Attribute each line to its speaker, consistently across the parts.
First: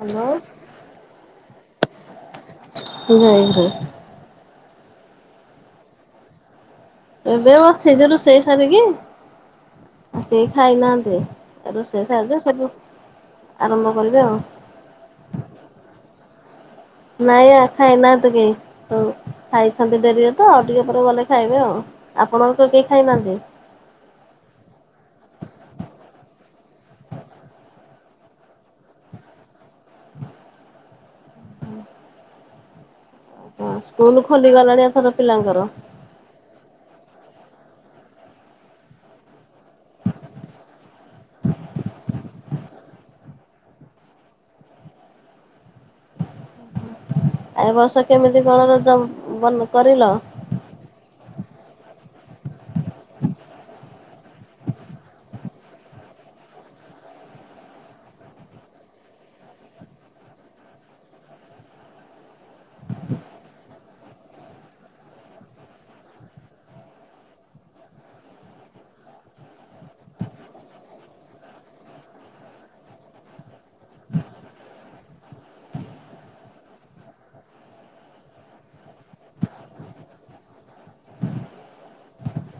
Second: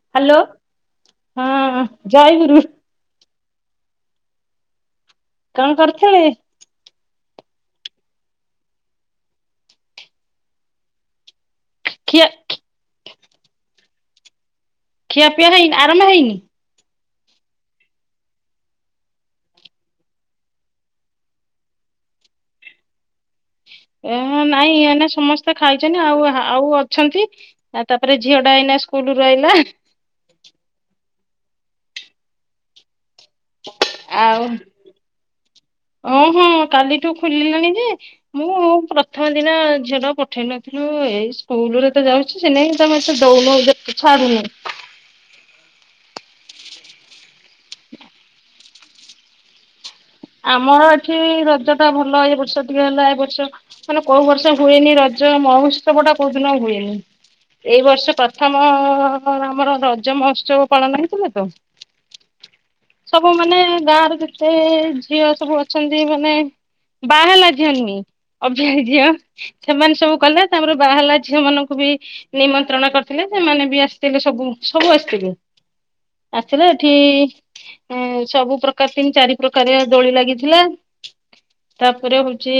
Speaker 1: Hello.
Speaker 2: ହୁଁ ଜୟ ଗୁରୁ।
Speaker 1: ହୁ଼ଁ ହୁ଼ଁ।
Speaker 2: କଣ କରୁଥିଲେ?
Speaker 1: ଏବେ ବସିଚି ରୋଷେଇ ସାରିକି କେହି ଖାଇନାହାନ୍ତି। ରୋଷେଇ
Speaker 2: ଖିଆ
Speaker 1: ସାରିଲି ସବୁ ଆର ହ୍ୟାଲୋ।
Speaker 2: ଖିଆପିଆ ହେଇନି ଆରାମ୍ଭ ହେଇନି?
Speaker 1: ନାଇଁ ଖାଇନାହାନ୍ତି କେହି ଖାଇଛନ୍ତି ଡେରିରେ ତ ଆଉ ଟିକେ ପରେ ଗଲେ ଖାଇବେ ଆଉ ଆପଣ କେହି ଖାଇନାହାନ୍ତି।
Speaker 2: ଏ ନାଇଁ ଏ ସମସ୍ତେ ଖାଇଛନ୍ତି ଆଉ ଆଉ ଅଛନ୍ତି ଆ ତାପରେ ଝିଅ ଟା ଏଇନା ସ୍କୁଲୁ ଆଇଲା।
Speaker 1: ହୁଁ ସ୍କୁଲ
Speaker 2: ଆଉ
Speaker 1: ଖୋଲିଗଲାଣି ଏଥର ପିଲାଙ୍କର।
Speaker 2: ଠୁ ଖୋଲିଲାଣି ଯେ ମୁଁ ପ୍ରଥମ ଦିନ ଝିଅ ଟା ପଠେଇ ନଥିଲୁ ଏଇ ସ୍କୁଲରେ ତ ଯାଉଛି ସ ନେଇକ ତମେସ୍ତ ଦଉନ ଛାଡୁନୁ।
Speaker 1: ଆର ବର୍ଷ କେମିତି କଣ ରଜ ବ କରିଲ।
Speaker 2: ଆମର ଏଠି ରଜ ଟା ଭଲ ଏ ବର୍ଷ ଟିକେ ହେଲା ଏ ବର୍ଷ ମାନେ କୋଉ ବର୍ଷ ହୁଏନି ରଜ ମହୋତ୍ସବ ଟା କୋଉ ଦିନ ହୁଏନି ଏଇ ବର୍ଷ ପ୍ରଥମ ଆମର ରଜ ମହୋତ୍ସବ ପାଳନ ହେଇଥିଲା ତ ସବୁ ମାନେ ଗାଁରେ ଯେତେ ଝିଅ ସବୁ ଅଛନ୍ତି ମାନେ ବାହାଲା ଝିଅ ନୁହେଁ ଅବାର ଝିଅ ସେମାନେ ସବୁ କଲେ ତାମର ବାହାଲା ଝିଅ ମାନଙ୍କୁ ବି ନିମନ୍ତ୍ରଣ କରିଥିଲେ ସେମାନେ ବି ଆସିଥିଲେ ସବୁ ସବୁ ଆସିଥିଲେ ଆସିଲ ଏଠି ସବୁ ପ୍ରକାର ତିନ ଚାରି ପ୍ରକାର ଦୋଳି ଲାଗିଥିଲା ତାପରେ ହଉଛି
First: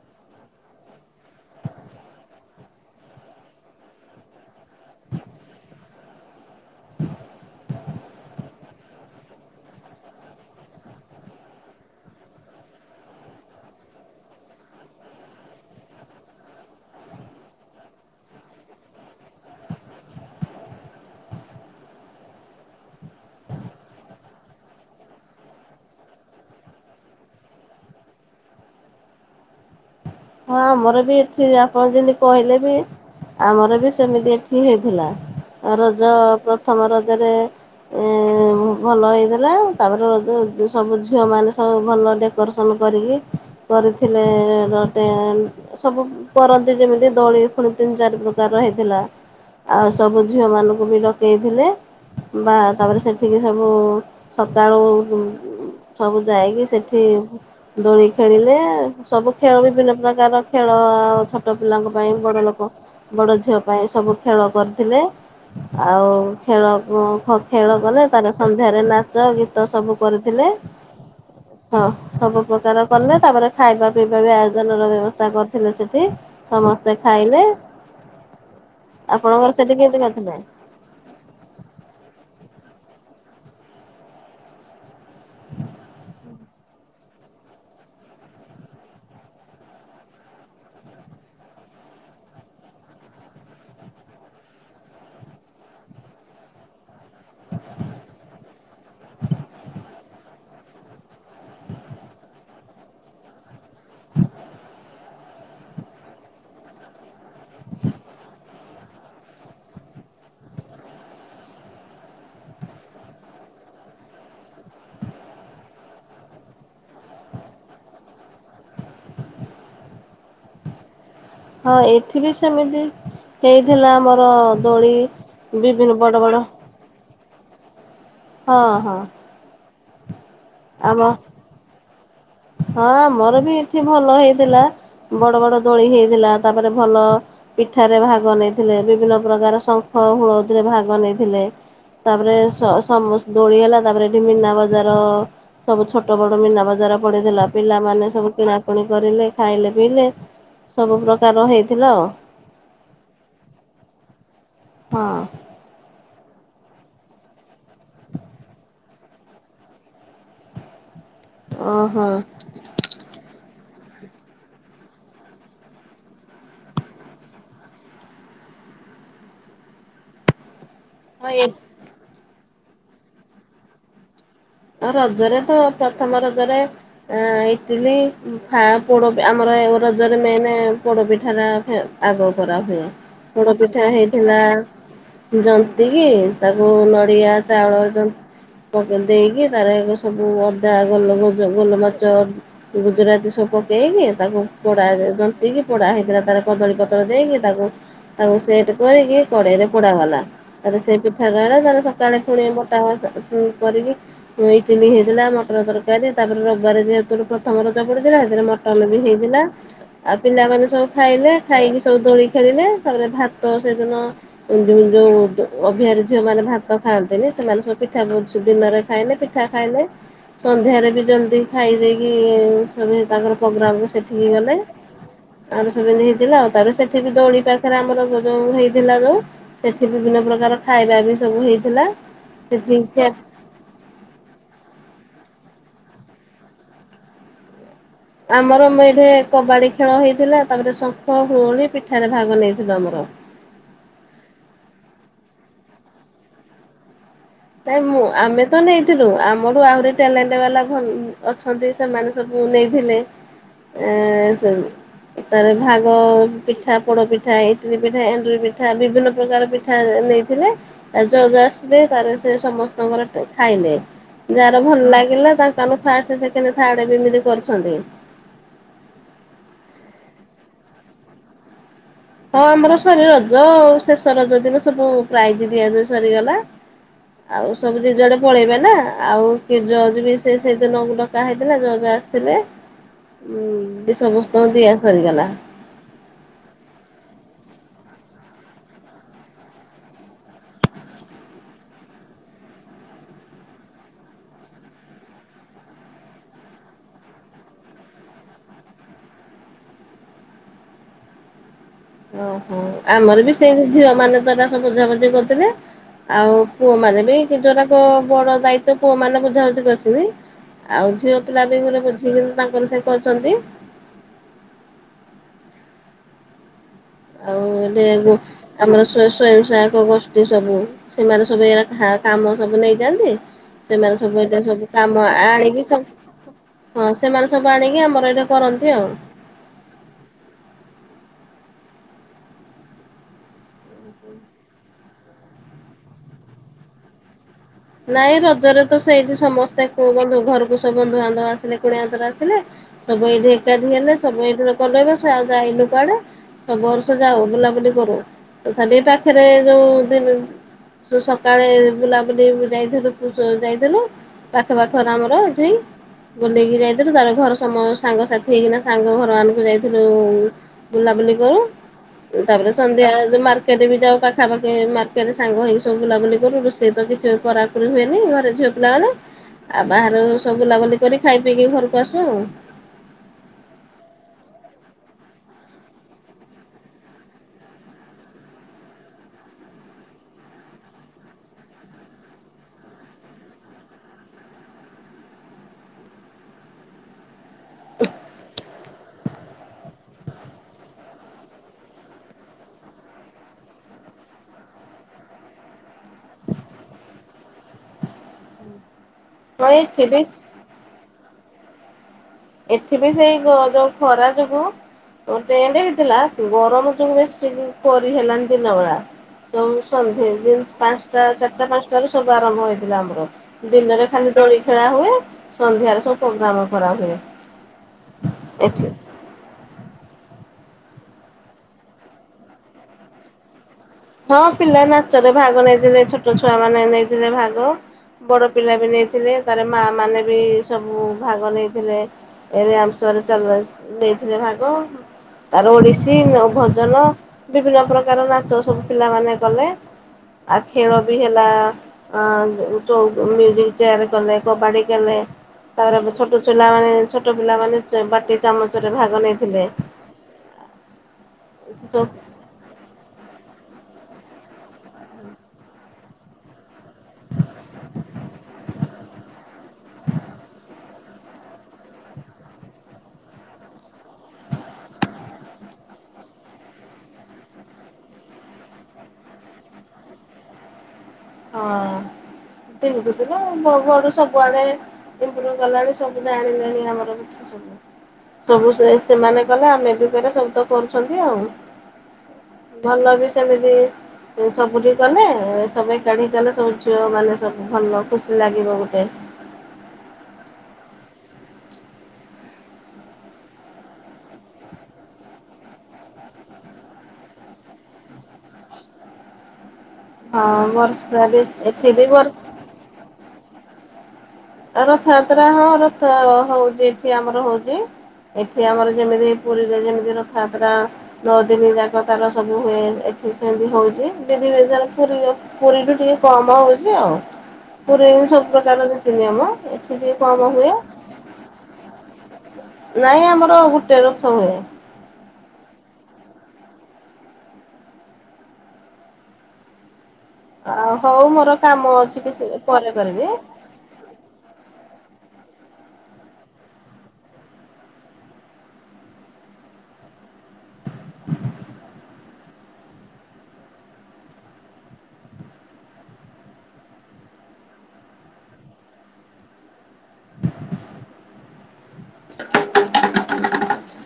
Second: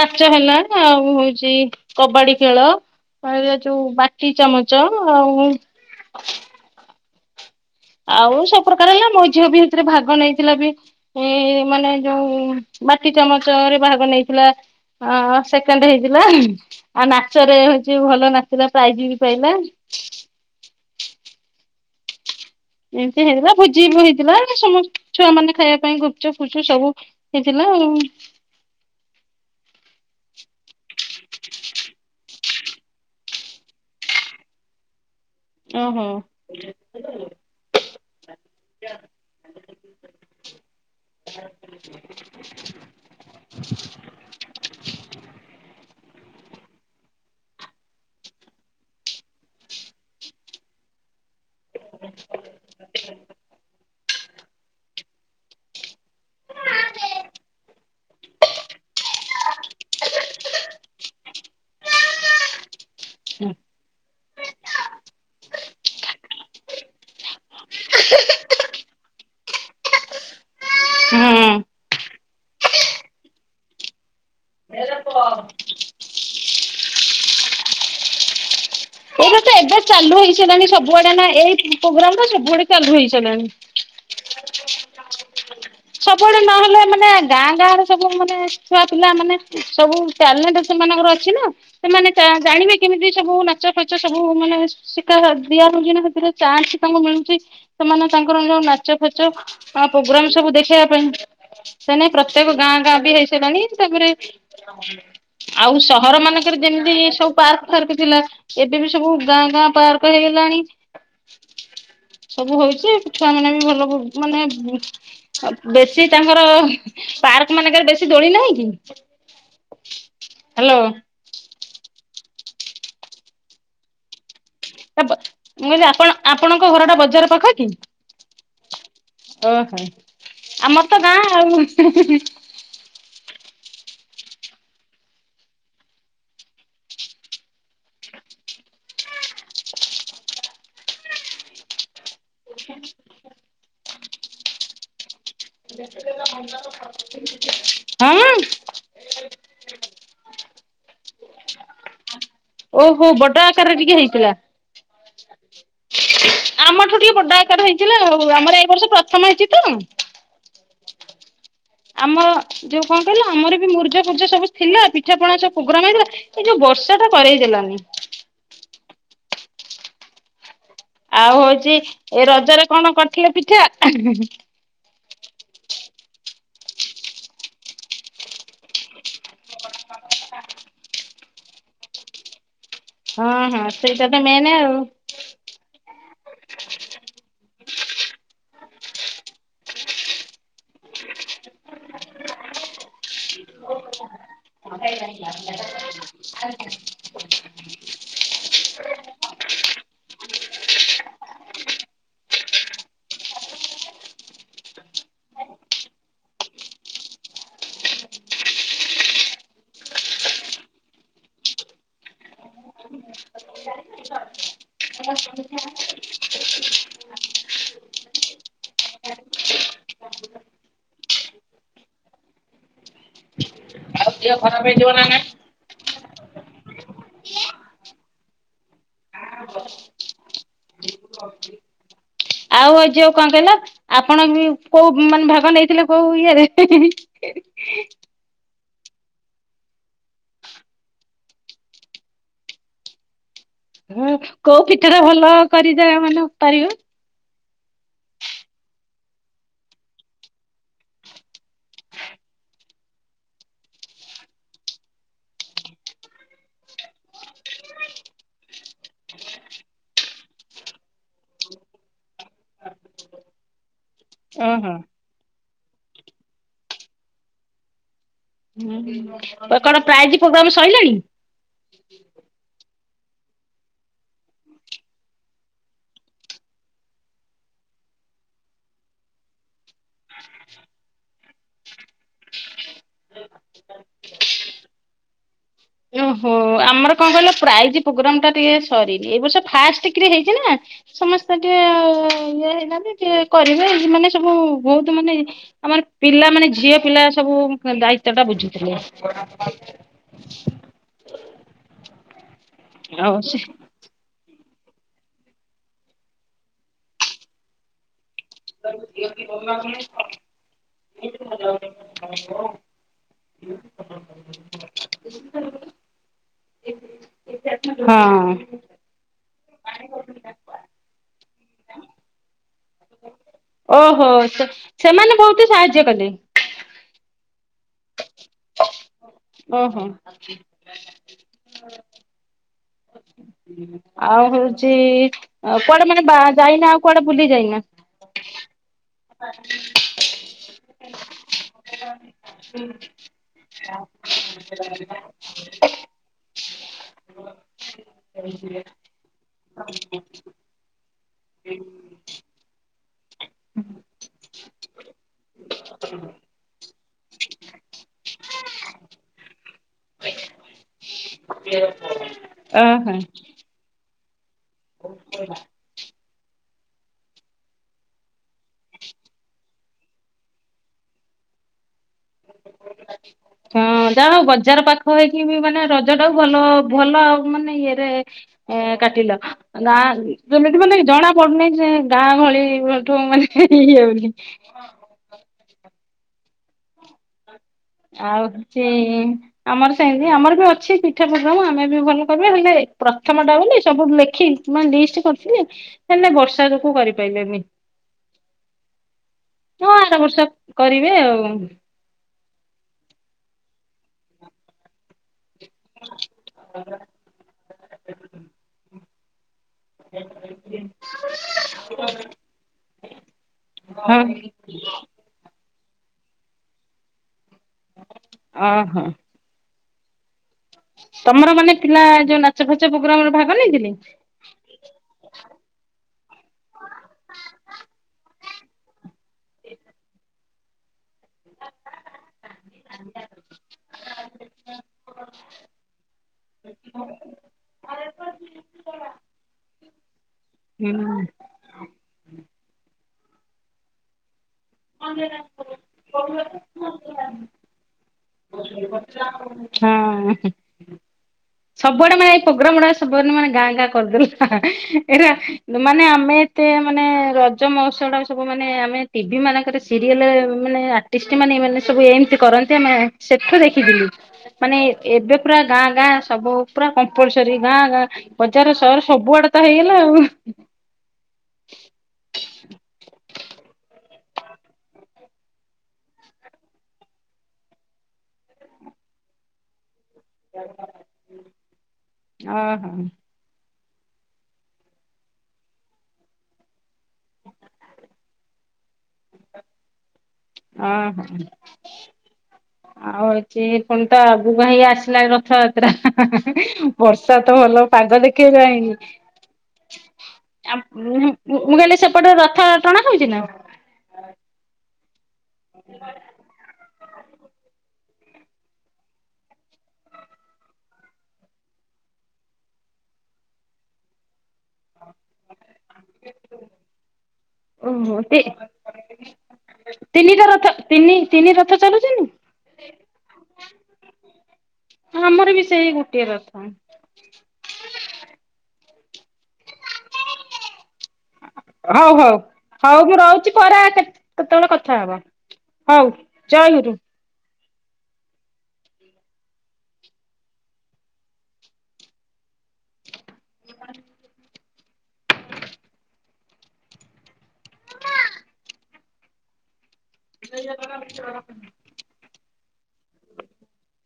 Speaker 2: ନାଚ ହେଲା ଆଉ ହଉଛି କବାଡି ଖେଳ ଯୋଉ ବାଟି ଚାମଚ ଆଉ ଆଉ ସବୁ ପ୍ରକାର ହେଲା ମୋ ଝିଅ ବି ସେଥିରେ ଭାଗ ନେଇଥିଲା ବି ମାନେ ଯୋଉ ବାଟି ଚାମଚରେ ଭାଗ ନେଇଥିଲା ସେକେଣ୍ଡ ହେଇଥିଲା ଆଉ ନାଚରେ ହଉଛି ଭଲ ନାଚିଲା ପ୍ରାଇଜ ବି ପାଇଲା। ଏମତି ହେଇଥିଲା ଭୋଜି ବି ହେଇଥିଲା ସମସ୍ତ ଛୁଆ ମାନେ ଖାଇବା ପାଇଁ ଗୁପଚୁପ୍ ଫୁପଚୁପ୍ ସବୁ ହେଇଥିଲା ଆଉ।
Speaker 1: ହଁ ଆମର ବି ଏଠି ଆପଣ ଯେମିତି କହିଲେ ବି ଆମର ବି ସେମିତି ଏଠି ହେଇଥିଲା।
Speaker 2: ଓହୋ।
Speaker 1: ରଜ ପ୍ରଥମ ରଜରେ ଉଁ ଉଁ ଭଲ ହେଇଥିଲା ତାପରେ ରଜ ସବୁ ଝିଅମାନେ ସବୁ ଭଲ ଡେକୋରେସନ କରିକି କରିଥିଲେ ଏଁ ଏଁ। ପରନ୍ତି ଯେମିତି ଦୋଳି ପୁଣି ତିନି ଚାରି ପ୍ରକାର ର ହେଇଥିଲା ଆଉ ସବୁ ଝିଅ ମାନଙ୍କୁ ବି ଡକା ପକେଇଥିଲେ ବା ତାପରେ ସେଠିକି ସବୁ ସକାଳୁ ସବୁ ଯାଇକି ସେଠି ଦୋଳି ଖେଳିଲେ ସବୁ ଖେଳ ବିଭିନ୍ନ ପ୍ରକାର ତ ପିଲାଙ୍କ ପାଇଁ ବଡ଼ ଲୋକ ବଡ଼ ଝିଅ ପାଇଁ ସବୁ ଖେଳ କରିଥିଲେ ଆଉ ଖେଳ ଖେଳ କଲେ ତାର ସନ୍ଧ୍ୟାରେ ନାଚ ଗୀତ ସବୁ କରିଥିଲେ।
Speaker 2: ହୁଁ।
Speaker 1: ସବୁ ପ୍ରକାର କଲେ ତାପରେ ଖାଇବା ପିଇବା ବି ଆୟୋଜନ ର ବ୍ୟବ କରିଥିଲେ ସେଠି ସମସ୍ତେ ଖାଇଲେ
Speaker 2: ଏଇଟା ତ
Speaker 1: ଆପଣଙ୍କର ସେଠି
Speaker 2: ଏବେ
Speaker 1: କେମିତି
Speaker 2: ଚାଲୁ
Speaker 1: କରିଥିଲେ
Speaker 2: ହେଇସିଲଣି ସବୁଆଡେ ନା ଏଇ ପ୍ରୋଗ୍ରାମ ଟା ସବୁଆଡେ ଚାଲ ହଇ ଚଲଣି। ସଡେ ନହେଲେ ମାନେ ଗାଁ ଗାଁରେ ସବୁ ମାନେ ଛୁଆ ପିଲା ମାନେ ସବୁ ଟ୍ୟାଲେଣ୍ଟ ସେମାନଙ୍କର ଅଛି ନା ସେମାନେ ଜାଣିବେ କେମିତି ସବୁ ନାଚ ଫାଚ ସବୁ ମାନେ ଶିଖା ଦିଆ ହଉଛି ନା ସେଥିରେ ଚାନ୍ସ ତାଙ୍କୁ ମିଳୁଛି ସେମାନେ ତାଙ୍କର ଯୋଉ ନାଚ ଫାଚ ପ୍ରୋଗ୍ରାମ ସବୁ ଦେଖ ଦେଖ ପାଇଁ ସେନ ପ୍ରତ୍ୟେକ ଗାଁ ଗାଁ ବି ହେଇ ସାରିଲାଣି ତାପରେ ଆଉ ସହର ମାନଙ୍କରେ ଯେମିତି ସବୁ ପାର୍କ ଫାର୍କ ଥିଲା ଏବେ ବି ସବୁ ଗାଁ ଗାଁ ପାର୍କ ହେଇଗଲାଣି ସବୁ ହଉଛି ଛୁଆ ମାନେ ବି ଭଲ ମାନେ ବେଶୀ ତାଙ୍କର ପାର୍କ ମାନଙ୍କରେ ବେଶୀ ଦୋଳି ନାହିଁ କି ହ୍ୟାଲୋ।
Speaker 1: ହଁ ଏଠି ବି ସେମିତି ହେଇଥିଲା ଆମର ଦୋଳି
Speaker 2: ମୁଁ କଛି
Speaker 1: ବିଭିନ୍ନ ବଡ଼
Speaker 2: ଆପଣ
Speaker 1: ବଡ଼
Speaker 2: ଆପଣଙ୍କ ଘର ଟା ବଜାର ତଖତି
Speaker 1: ହଁ ହଁ।
Speaker 2: ଆ ମର ତ
Speaker 1: ଆମ
Speaker 2: ଗାଁ ଆଉ।
Speaker 1: ହଁ। ଆମର ବି ଏଠି ଭଲ ହେଇଥିଲା ବଡ ବଡ ଦୋଳି ହେଇଥିଲା ତାପରେ ଭଲ ପିଠାରେ ଭାଗ ନେଇଥିଲେ ବିଭିନ୍ନ ପ୍ରକାର ଶଙ୍ଖ ହୁଳଦୀରେ ଭାଗ ନେଇଥିଲେ ତାପରେ ସମ ଦୋଳି ହେଲା ତାପରେ ଏଠି ମନା ବଜାର ସବୁ ଛଟ ବଡ଼ ମେନା ବଜାର ପଢ ଦେଥିଲା। ପିଲାମାନେ ସବୁ
Speaker 2: ହଁ
Speaker 1: କିଣାକିଣି କରିଲେ। ଖାଇଲେ ପିଇଲେ ସବୁ ପ୍ରକାର ହେଇଥିଲା ଆଉ।
Speaker 2: ଓହୋ ବଟ ଆକାରରେ ଟିକେ ହେଇଥିଲା।
Speaker 1: ହଁ।
Speaker 2: ଆମଠୁ ଟିକେ ବଡ ଆକାର ହେଇଥିଲା ହଉ ଆମର ଏଇ ବର୍ଷ ପ୍ରଥମ ହେଇଛି ତ।
Speaker 1: ଓହୋ।
Speaker 2: ଆମର ଅ ଯୋଉ କଣ କହିଲା ଆମର ବି ମର୍ ପୂଜା ପୂଜା ସବୁ ଥିଲା ପିଠା ପଣା ସବୁ ପ୍ରୋଗ୍ରାମ ହେଇଥିଲା ଏଇ ଯୋଉ ବର୍ଷା ଟା କରେଇ ଦେଲାନି। ଆଉ
Speaker 1: ହଁ ଏ
Speaker 2: ହଉଛି ଏ ରଜରେ କଣ କରିଥିଲ ପିଠା ଅହୁଁ ହୁଁ।
Speaker 1: ଏ ରଜରେ ତ ପ୍ରଥମ ରଜରେ ଏ ଇଟିଲି ଫା ପୋଡ ଆମର ରଜରେ ମେନେ ପୋଡପିଠାରେ ର ଆଗ କରା ହୁ
Speaker 2: ହଁ
Speaker 1: ପୋଡ
Speaker 2: ହଁ
Speaker 1: ପିଠା
Speaker 2: ସେଇଟା ତ
Speaker 1: ହେଇଥିଲା
Speaker 2: ମେନ୍ ଆଉ
Speaker 1: ଜନ୍ତ ତିକି ତାକୁ ନଡ଼ିଆ ଚାଉଳ ଯେ ପକେଇ ଦେଇକି ତାର ସବୁ ଅଦା ଗୋଲମରିଚ ଗୋଲମରିଚ ଗୁଜୁରାତି ସବୁ ପକେଇକି ତାକୁ ପୋଡ଼ା ଜନ୍ତକି ପୋଡ଼ା ହେଇଥିଲା ତାର କଦଳୀପତ୍ର ଦେଇକି ତାକୁ ତାକୁ ସେଟ୍ କରିକି କଡ଼େଇରେ ପୋଡ଼ାଗଲା ତାରେ ସେ ପିଠା କହିଲ ତାର ସକାଳେ ପୁଣି କଟା କରିକି ଇଟିଲି ହେଇଥିଲା ମଟନ ତରକାରୀ ତାପରେ ରବିବାର ଯେହେତୁ ପ୍ରଥମ ରଜ ପଡିଥିଲା ସେଥିରେ ମଟନ ବି ହେଇଥିଲା ଆଉ ପିଲାମାନେ ସବୁ ଖାଇଲେ ଖାଇକି ସବୁ ଦୋଳି ଖେଳିଲେ ତାପରେ ଭାତ ସେଦିନ ଯୋଉ ଅଭିଆରି ଝିଅମାନେ ଭାତ ଖାଆନ୍ତି ନା ସେମାନେ ସବୁ ପିଠା ସବୁ ଦିନରେ ଖାଇଲେ ପିଠା ଖାଇଲେ ସନ୍ଧ୍ୟାରେ ବି ଜଲଦି ଖାଇ ଦେଇେକି ତାଙ୍କର ପ୍ରୋଗ୍ରାମ ସେଟ୍
Speaker 2: ଟ ଖରାପ ହେଇଯିବ ନା।
Speaker 1: ଦୋଳି ହେଇଥିଲା ଆଉ ତାପରେ ସେଠି ବି ଦୋଳି ପାଖରେ ଆମର ଯୋଉ ହେଇଥିଲା ଯୋଉ ସେଠି ବିଭିନ୍ନ ପ୍ରକାର ଖାଇବା ବି ସବୁ ହେଇଥିଲା।
Speaker 2: ଆଉ
Speaker 1: ସେଠି
Speaker 2: ଆଜି ଆଉ କଣ କହିଲ? ଆପଣ ବି କୋଉ ମାନେ ଭାଗ ନେଇଥିଲେ କୋଉ ଇଏରେ ହିଁ ହିଁ।
Speaker 1: ଆମର ମେନେ କବାଡି ଖେଳ ହେଇଥିଲା ତାପରେ ଶଙ୍ଖ ହୁଳ ହୁଳି ପିଠାରେ ଭାଗ ନେଇଥିଲୁ ଆମର।
Speaker 2: କୋଉ ପିଠା ଟା ଭଲ କରିଦେ ମାନେ ପାରିବ?
Speaker 1: ତ ମୁ ଆମେ ତ ନେଇଥିଲୁ ଆମଠୁ ଆହୁରି ଟ୍ୟାଲେଣ୍ଟ ବାଲା ଅଛନ୍ତି ସେମାନେ ସବୁ ନେଇଥିଲେ ଏ ସବୁ ଏ ତାର ଭାଗ ପିଠା ପୋଡ ପିଠା ଇଟିଲି ପିଠା ଏଣ୍ଡୁରି ପିଠା ବିଭିନ୍ନ ପ୍ରକାର ପିଠା ନେ ନେଇଥିଲେ ରଜ ଆସିଲଥିଲେ ତା ପରେ ସେ ସମସ୍ତଙ୍କର ଟେ ଖାଇଲେ ଯାହାର
Speaker 2: ଓହୋ।
Speaker 1: ଭଲ ଲାଗିଲା ତାଙ୍କର ଫାଷ୍ଟ ସେକେଣ୍ଡ ଥାର୍ଡ ଏମିତି କରଛନ୍ତି।
Speaker 2: କଣ ପ୍ରାଇଜ ପ୍ରୋଗ୍ରାମ ସରିଲାଣି?
Speaker 1: ହଁ ଆମର ସରି ରଜ ଶେଷ ରଜ ଦିନ ସବୁ ପ୍ରାଇଜ ଦିଆ ଦି ସରିଗଲା ଆଉ ସବୁ ଯିଏ ଯୁଆଡ଼େ ପଳେଇବେ ନା ଆଉ କି ଜଜ ବି ସେ ସେଇଦିନ ଡକା ହେଇଥିଲା ଜଜ ଆସିଥିଲେ ଉ ସମସ୍ତଙ୍କୁ ଦିଆ ସରିଗଲା।
Speaker 2: ପ୍ରଜ ପ୍ରୋଗ୍ରାମ ଟା ଟିକେ ସରିନି ଏ ବର୍ଷ ଫାଷ୍ଟ କିରି ହେଇଛି ନା ସମସ୍ତେ ଟିକେ ଇଏ ହେଇଛନ୍ତି କରିବେ ମାନେ ସବୁ ବହୁତ ମାନେ ଆମର ପିଲା ମାନେ ଝିଅ ପିଲା ସବୁ ଦାୟିତ୍ଵଟା ବୁଝୁଥିଲେ।
Speaker 1: ଓ। ହ
Speaker 2: ଆଉ
Speaker 1: ଆମର ବି
Speaker 2: ସେ
Speaker 1: ସେଇ ଝିଅ ମାନେ ତ ଏରା ବୋଝାବୁଝି କରିଥିଲେ ଆଉ ପୁଅ ମାନେ ବି [unintelligible] ଦାୟିତ୍ଵ ପୁଅମାନେ ବୁଝାବୁଝି କରିଛନ୍ତି। ଆଉ ଝିଅ ପିଲା ବି ଗୋଟେ ବୁଝିକି ତାଙ୍କର ସେ କରୁଛନ୍ତି
Speaker 2: [unintelligible]
Speaker 1: ଆଉ ଏ
Speaker 2: ହଁ।
Speaker 1: ଆମର ସ୍ଵୟମ୍ ସ୍ଵୟା ସହାୟକ ଗୋଷ୍ଠୀ ସବୁ ସେମାନେ [unintelligible] କାମ ନେଇଛନ୍ତି ସେମାନେ
Speaker 2: ଓହୋ
Speaker 1: ସବୁ
Speaker 2: ସେ
Speaker 1: ସବୁ କାମ
Speaker 2: ସେମାନେ ବହୁତ
Speaker 1: ଆଣିକି
Speaker 2: ସାହାଯ୍ୟ କଲେ
Speaker 1: ସେମାନେ ସବୁ ଆଣିକି ଆମର ଏଇଟା କରନ୍ତି ଆଉ।
Speaker 2: ଓହୋ। ଆଉ ହଉଛି କୁଆଡେ ମାନେ ବା ଯାଇନି ଆଉ କୁଆଡେ ବୁଲି ଯାଇନ?
Speaker 1: ନାଇଁ ରଜରେ ତ ସେଇଠି ସମସ୍ତେ କୋଉ ବନ୍ଧୁ ଘରକୁ ସବୁ ବନ୍ଧୁବାନ୍ଧବ ଆସିଲେ କୁଣିଆ ମନ୍ତର ଆସିଲେ ସବୁ ଏଇଠି ଏକାଠି ହେଲେ ସବୁ ଏମିତି କଲେ ଇବ ସେ ଆଉ ଯାଇନୁ କୁଆଡେ। ସବୁ ବର୍ଷ ଯାଉ ବୁଲାବୁଲି କରୁ ତଥାପି ପାଖରେ ଯୋଉ ଦିନ ସକାଳେ ବୁଲାବୁଲି ଥିଲ ଯାଇଥିଲୁ ପାଖ ପାଖରେ ଆମର ଏଠି ବୁଲେଇକି ଯାଇଥିଲୁ ତା ଘର ସମୟ ସାଙ୍ଗ ସାଥି ହେଇକିନା ସାଙ୍ଗ ଘର ମାନଙ୍କୁ ଯାଇଥିଲୁ ବୁଲାବୁଲି କରୁ ତାପରେ
Speaker 2: ଓହୋ।
Speaker 1: ସନ୍ଧ୍ୟା ମାର୍କେଟରେ ବି ଯାଉ ଖଖା ପାଖେ ମାର୍କେଟ ରେ ସାଙ୍ଗ ହେଇି ସବୁଲାବୁଲି କରୁ। ସେଇ ତ କିଛି କରାକୁରି ହୁଏନି ଘରେ ଝିଅ ପିଲା ମାନେ ଆଉ ବାହାରୁ ସବ ବୁଲାବୁଲି କରି ଖାଇ ପିଇକି ଘର
Speaker 2: ହଁ ଯାହା ହଉ ବଜାର ପାଖ ହେଇକି ବି ମାନେ ରଜ ଟାକୁ ଭଲ ଭଲ ମାନେ ଇଏରେ କାଟିଲ ଗାଁ ଯେମିତି ମାନେ ଜଣା ପଡୁନି ଯେ ଗାଁ ଭଳିଠୁ ମାନେ ଇଏଉନି ଆଉଛି ଆମର ଆମର ବି ଅଛି ପିଠା ପ୍ରଦାମ ଆମେ ବି ଭଲ କର ହେଲେ ପ୍ରଥମ ଟା ହଉନି ସବୁ ଲେଖି ଲିଷ୍ଟ କରିଥିଲି ହେଲେ ବର୍ଷା ଯକୁ କରିପାରିଲେଣି। ହଁ
Speaker 1: ଏଠି
Speaker 2: ଆର
Speaker 1: ବି
Speaker 2: ବର୍ଷ କରିବେ ଆଉ। [inaudible]
Speaker 1: ଏଠି ବି ସେଇ ଯୋଉ ଖରା ଯୋଗୁ ଟେଣ୍ଡ ହେଇଥିଲା ଗରମ ଯୋଗୁ ବେଶୀ କରି ହେଲାନ ଦିନ ବଳା। ସବୁ ସନ୍ଧ୍ୟା ପାଞ୍ଚଟା ଚାରିଟା ପାଞ୍ଚଟାାରୁ ସବୁ ଆରମ୍ଭ ହେଇଥିଲା ଆମର ଦିନରେ ଖାଲି
Speaker 2: ହଁ।
Speaker 1: ଦୋଳି ଖେଳା ହୁଏ ସନ୍ଧ୍ୟାରେ। ପ୍ରୋଗ୍ରାମ କରାହୁଏ।
Speaker 2: ହ
Speaker 1: ଏଠି।
Speaker 2: ହୋ। ତମର ମାନେ ପିଲା ଯୋଉ ନାଚ ଫାଚ ପ୍ରୋଗ୍ରାମରେ ଭାଗ ନେଇଥିଲି।
Speaker 1: ହଁ ପିଲା ନାଚରେ ଭାଗ ନେଇଥିଲେ ଛୋଟ ଛୁଆ ମାନେ ନେଇଥିଲେ ଭାଗ ବଡ ପିଲା ବି ନେଇଥିଲେ ତାର ମା ମାନେ ବି ସବୁ ଭାଗ ନେଇଥିଲେ ଏ ରାମସର ନେଇଥିଲେ ଭାଗ ତାର ଓଡିଶୀ ଭଜନ ବିଭିନ୍ନ ପ୍ରକାର ନାଚ ସବୁ ପିଲା ମାନେ କଲେ ଆ
Speaker 2: ହୁଁ
Speaker 1: ଖେଳ ବି ହେଲା ଅ ମୁଜିକ ଚୟାର କଲେ
Speaker 2: [inaudible]
Speaker 1: କବାଡ଼ି କଲେ।
Speaker 2: ହଁ
Speaker 1: ତାପରେ ଛୋଟ ପିଲାମାନେ ଛୋଟ ପିଲାମାନେ ବାଟି ଚାମଚରେ ଭାଗ ନେଇଥିଲେ।
Speaker 2: ସବୁଆଡ଼େ ମାନେ ଏଇ ପ୍ରୋଗ୍ରାମ ସବୁଆଡ଼େ ମାନେ ଗାଁ କରିଦେଲା ଏଟା ମାନେ ଆମେ ଏତେ ମାନେ ରଜ ମହସ ଟା ସବୁ ମାନେ ଆମେ ଟିଭି ମାନ ଏମାନେ ସବୁ ଏମିତି କରନ୍ତି ଆମେ ସେଠୁ ଦେଖିଥିଲୁ ମାନେ ଏବେ ପୁରା ଗାଁ ଗାଁ ସବୁ ପୁରା କମ୍ପଲସରୀ ଗାଁ ଗାଁ ବଜାର ସହର ସବୁଆଡେ ତ ହେଇଗଲା ଆଉ।
Speaker 1: ହଁ ପିଦ୍ଧୁଥିଲା ସ ସବୁଆଡେ ଇ୍ରଭ କଲାଣି ସବୁ ଜଣିଲେଣି ଆମର ସବୁ ସବୁ ସେମାନେ କଲେ ଆମେ ବି ସବୁ ତ କରୁଛନ୍ତି ଆଉ
Speaker 2: ଓହୋ
Speaker 1: ଭଲ ବି ସେମିତି ସବୁ ଟିକେ ଗଲେ ସ ଜାଣି ଗଲେ ସବୁ ଝିଅ ମାନେ ସବୁ ଭଲ ଖୁସି ଲାଗିବ ଗୋଟେ।
Speaker 2: ଓହୋ ଆଉ ହଉଛି ପୁଣି ତ ଆଗକୁ ହେଇ ଆସିଲା ରଥଯାତ୍ରା ବର୍ଷା ତ ଭଲ ପାଗ ଦେଖେଇଲାଣି।
Speaker 1: ହଁ
Speaker 2: ଆଉ
Speaker 1: ବର୍ଷା ବି
Speaker 2: ମୁଁ
Speaker 1: ଏଠି
Speaker 2: କହିଲି
Speaker 1: ବି
Speaker 2: ସେପଟେ
Speaker 1: ବର୍ଷା
Speaker 2: ରଥ ଟଣା ହଉଚି ନା?
Speaker 1: [unintelligible] ରଥ ଯାତ୍ରା ହଁ ରଥ ହଉଚି ଏ ଏଠି ଆମର ହଉଛି ଏଠି ଆମର ଯେମିତି ପୁରୀରେ ଯେମିତି ରଥଯାତ୍ରା ନଅ ଦିନି ଯାକ ତାଲ ସବୁ ହୁଏ ଏଠି ସେମିତି ହଉଚି ପୁରୀ ପୁରୀଠୁ ଟିକେ କମ ହଉଛି ଆଉ ପୁରୀ
Speaker 2: ଓହୋ
Speaker 1: ସବୁ ପ୍ରକାର ନିତି ନିୟମ ଏଠି ଟିକେ
Speaker 2: ତିନିଟା
Speaker 1: କମ
Speaker 2: ରଥ
Speaker 1: ହୁଏ
Speaker 2: ତିନି ତିନି ରଥ ଚାଲୁଛନ୍ତି?
Speaker 1: ନାଇଁ ଆମର ଗୋଟେ ରଥ ହୁଏ।
Speaker 2: ଆମର ବି ସେଇ ଗୋଟିଏ ରଥହି
Speaker 1: ଆଉ ହଉ ମୋର କାମ
Speaker 2: ହଉ
Speaker 1: ଅଛି
Speaker 2: ହଉ
Speaker 1: କିଛି ପରେ
Speaker 2: ହଉ ବି
Speaker 1: କରିବି।
Speaker 2: ରହୁଛି ପରେ କେତେବେଳେ କଥା ହବ। ହଉ ଜୟ ଗୁରୁ। [unintelligible]
Speaker 1: [inaudible]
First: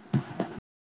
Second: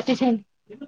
Speaker 2: କାଟିସା